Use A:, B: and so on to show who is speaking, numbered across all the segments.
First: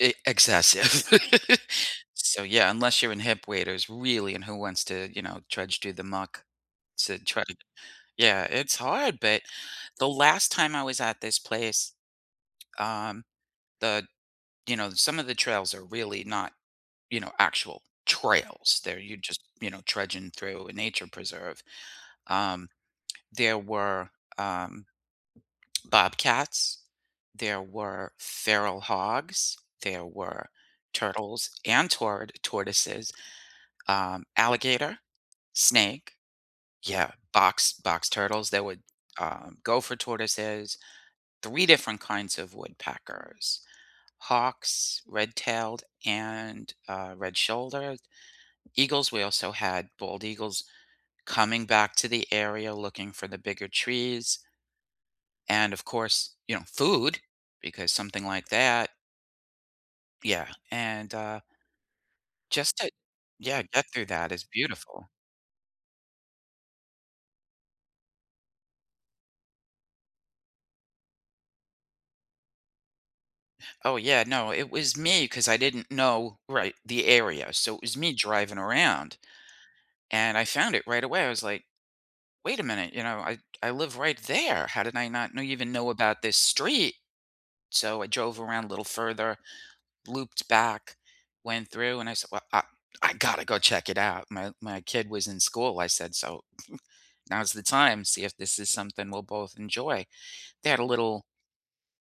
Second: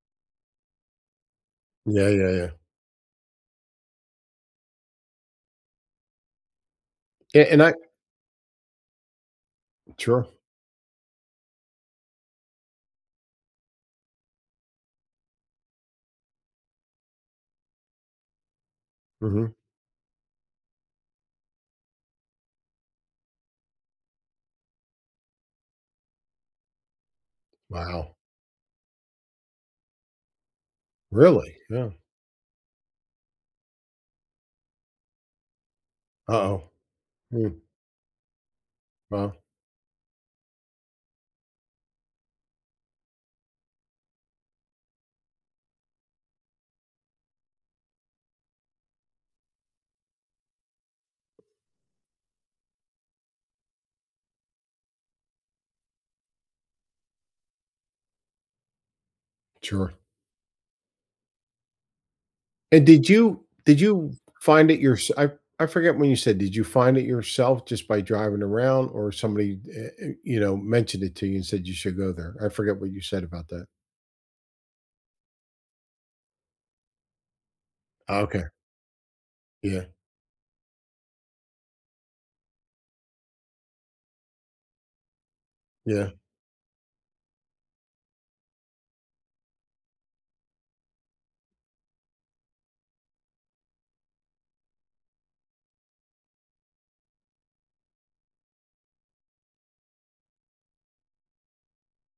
A: Eh, excessive.
B: Yeah, yeah,
A: So,
B: yeah.
A: yeah, unless you're in hip waders, really, and who wants to, you know, trudge through the muck to try
B: Eh,
A: to
B: and I
A: Yeah, it's hard, but the
B: Sure.
A: last time I was at this place, um, the you know, some of the trails are really not, you know, actual trails, they're you're just,
B: Mhm.
A: you know, trudging through a nature preserve. Um, there were, um, bobcats, there were
B: Wow.
A: feral hogs, there were turtles
B: Really,
A: and
B: wow.
A: tort tortoises, um, alligator, snake.
B: Uh-oh.
A: Yeah,
B: Hmm.
A: box box turtles that would
B: Wow.
A: um, gopher tortoises, 3 different kinds of woodpeckers, hawks, red-tailed, and, uh, red-shouldered, eagles, we also had bald eagles coming back to the area looking for the bigger trees, and, of course, you know, food because something like that.
B: Sure.
A: Yeah, and, uh just
B: And
A: to
B: did you
A: Yeah,
B: did
A: get through
B: you
A: that is
B: find it
A: beautiful.
B: yourse I I forget when you said, did you find it yourself just by driving around or somebody eh eh, you know, mentioned it to you and said you should go there, I forgot what you said about that.
A: Oh, yeah, no, it was me 'cause I didn't know, right, the area, so it was me
B: Okay.
A: driving around,
B: Yeah.
A: and I found it right away. I was like, "Wait a minute, you know, I I live right there, how did I not know even know
B: Yeah.
A: about this street?" So, I drove around a little further, looped back, went through, and I said, "Well, A I gotta go check it out," my my kid was in school. I said, so now's the time, see if this is something we'll both enjoy, they had a little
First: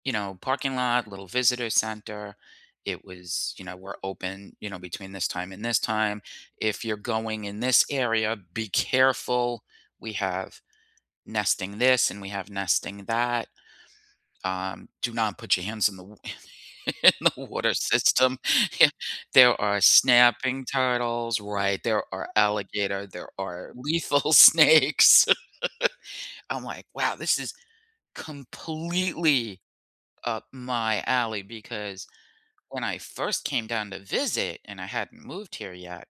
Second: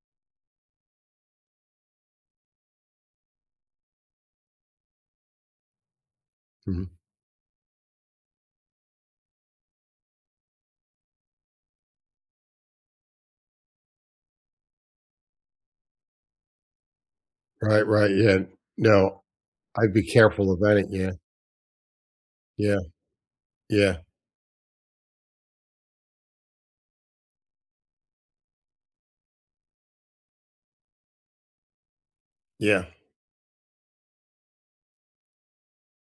A: you know, parking lot, little visitor center, it was, you know, "We're open, you know, between this time and this time, if you're
B: Mhm.
A: going in this area, be careful, we have nesting this and we have nesting that. Um, do not put your hands in the wa and in the water
B: Right, right, yeah,
A: system, yeah,
B: no.
A: there are
B: I'd be careful
A: snapping
B: about it, yeah.
A: turtles, right, there are
B: Yeah.
A: alligator, there are
B: Yeah.
A: lethal snakes." I'm like, "Wow. This is completely up my alley," because when
B: Yeah.
A: I first came down to visit and I hadn't moved here yet,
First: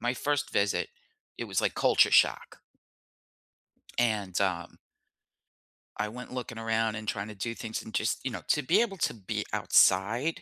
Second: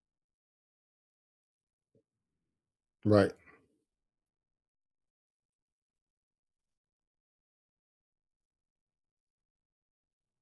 A: my first visit- it was, like, culture shock.
B: Right.
A: And, um I went looking around and trying to do things and just, you know, to be able to be outside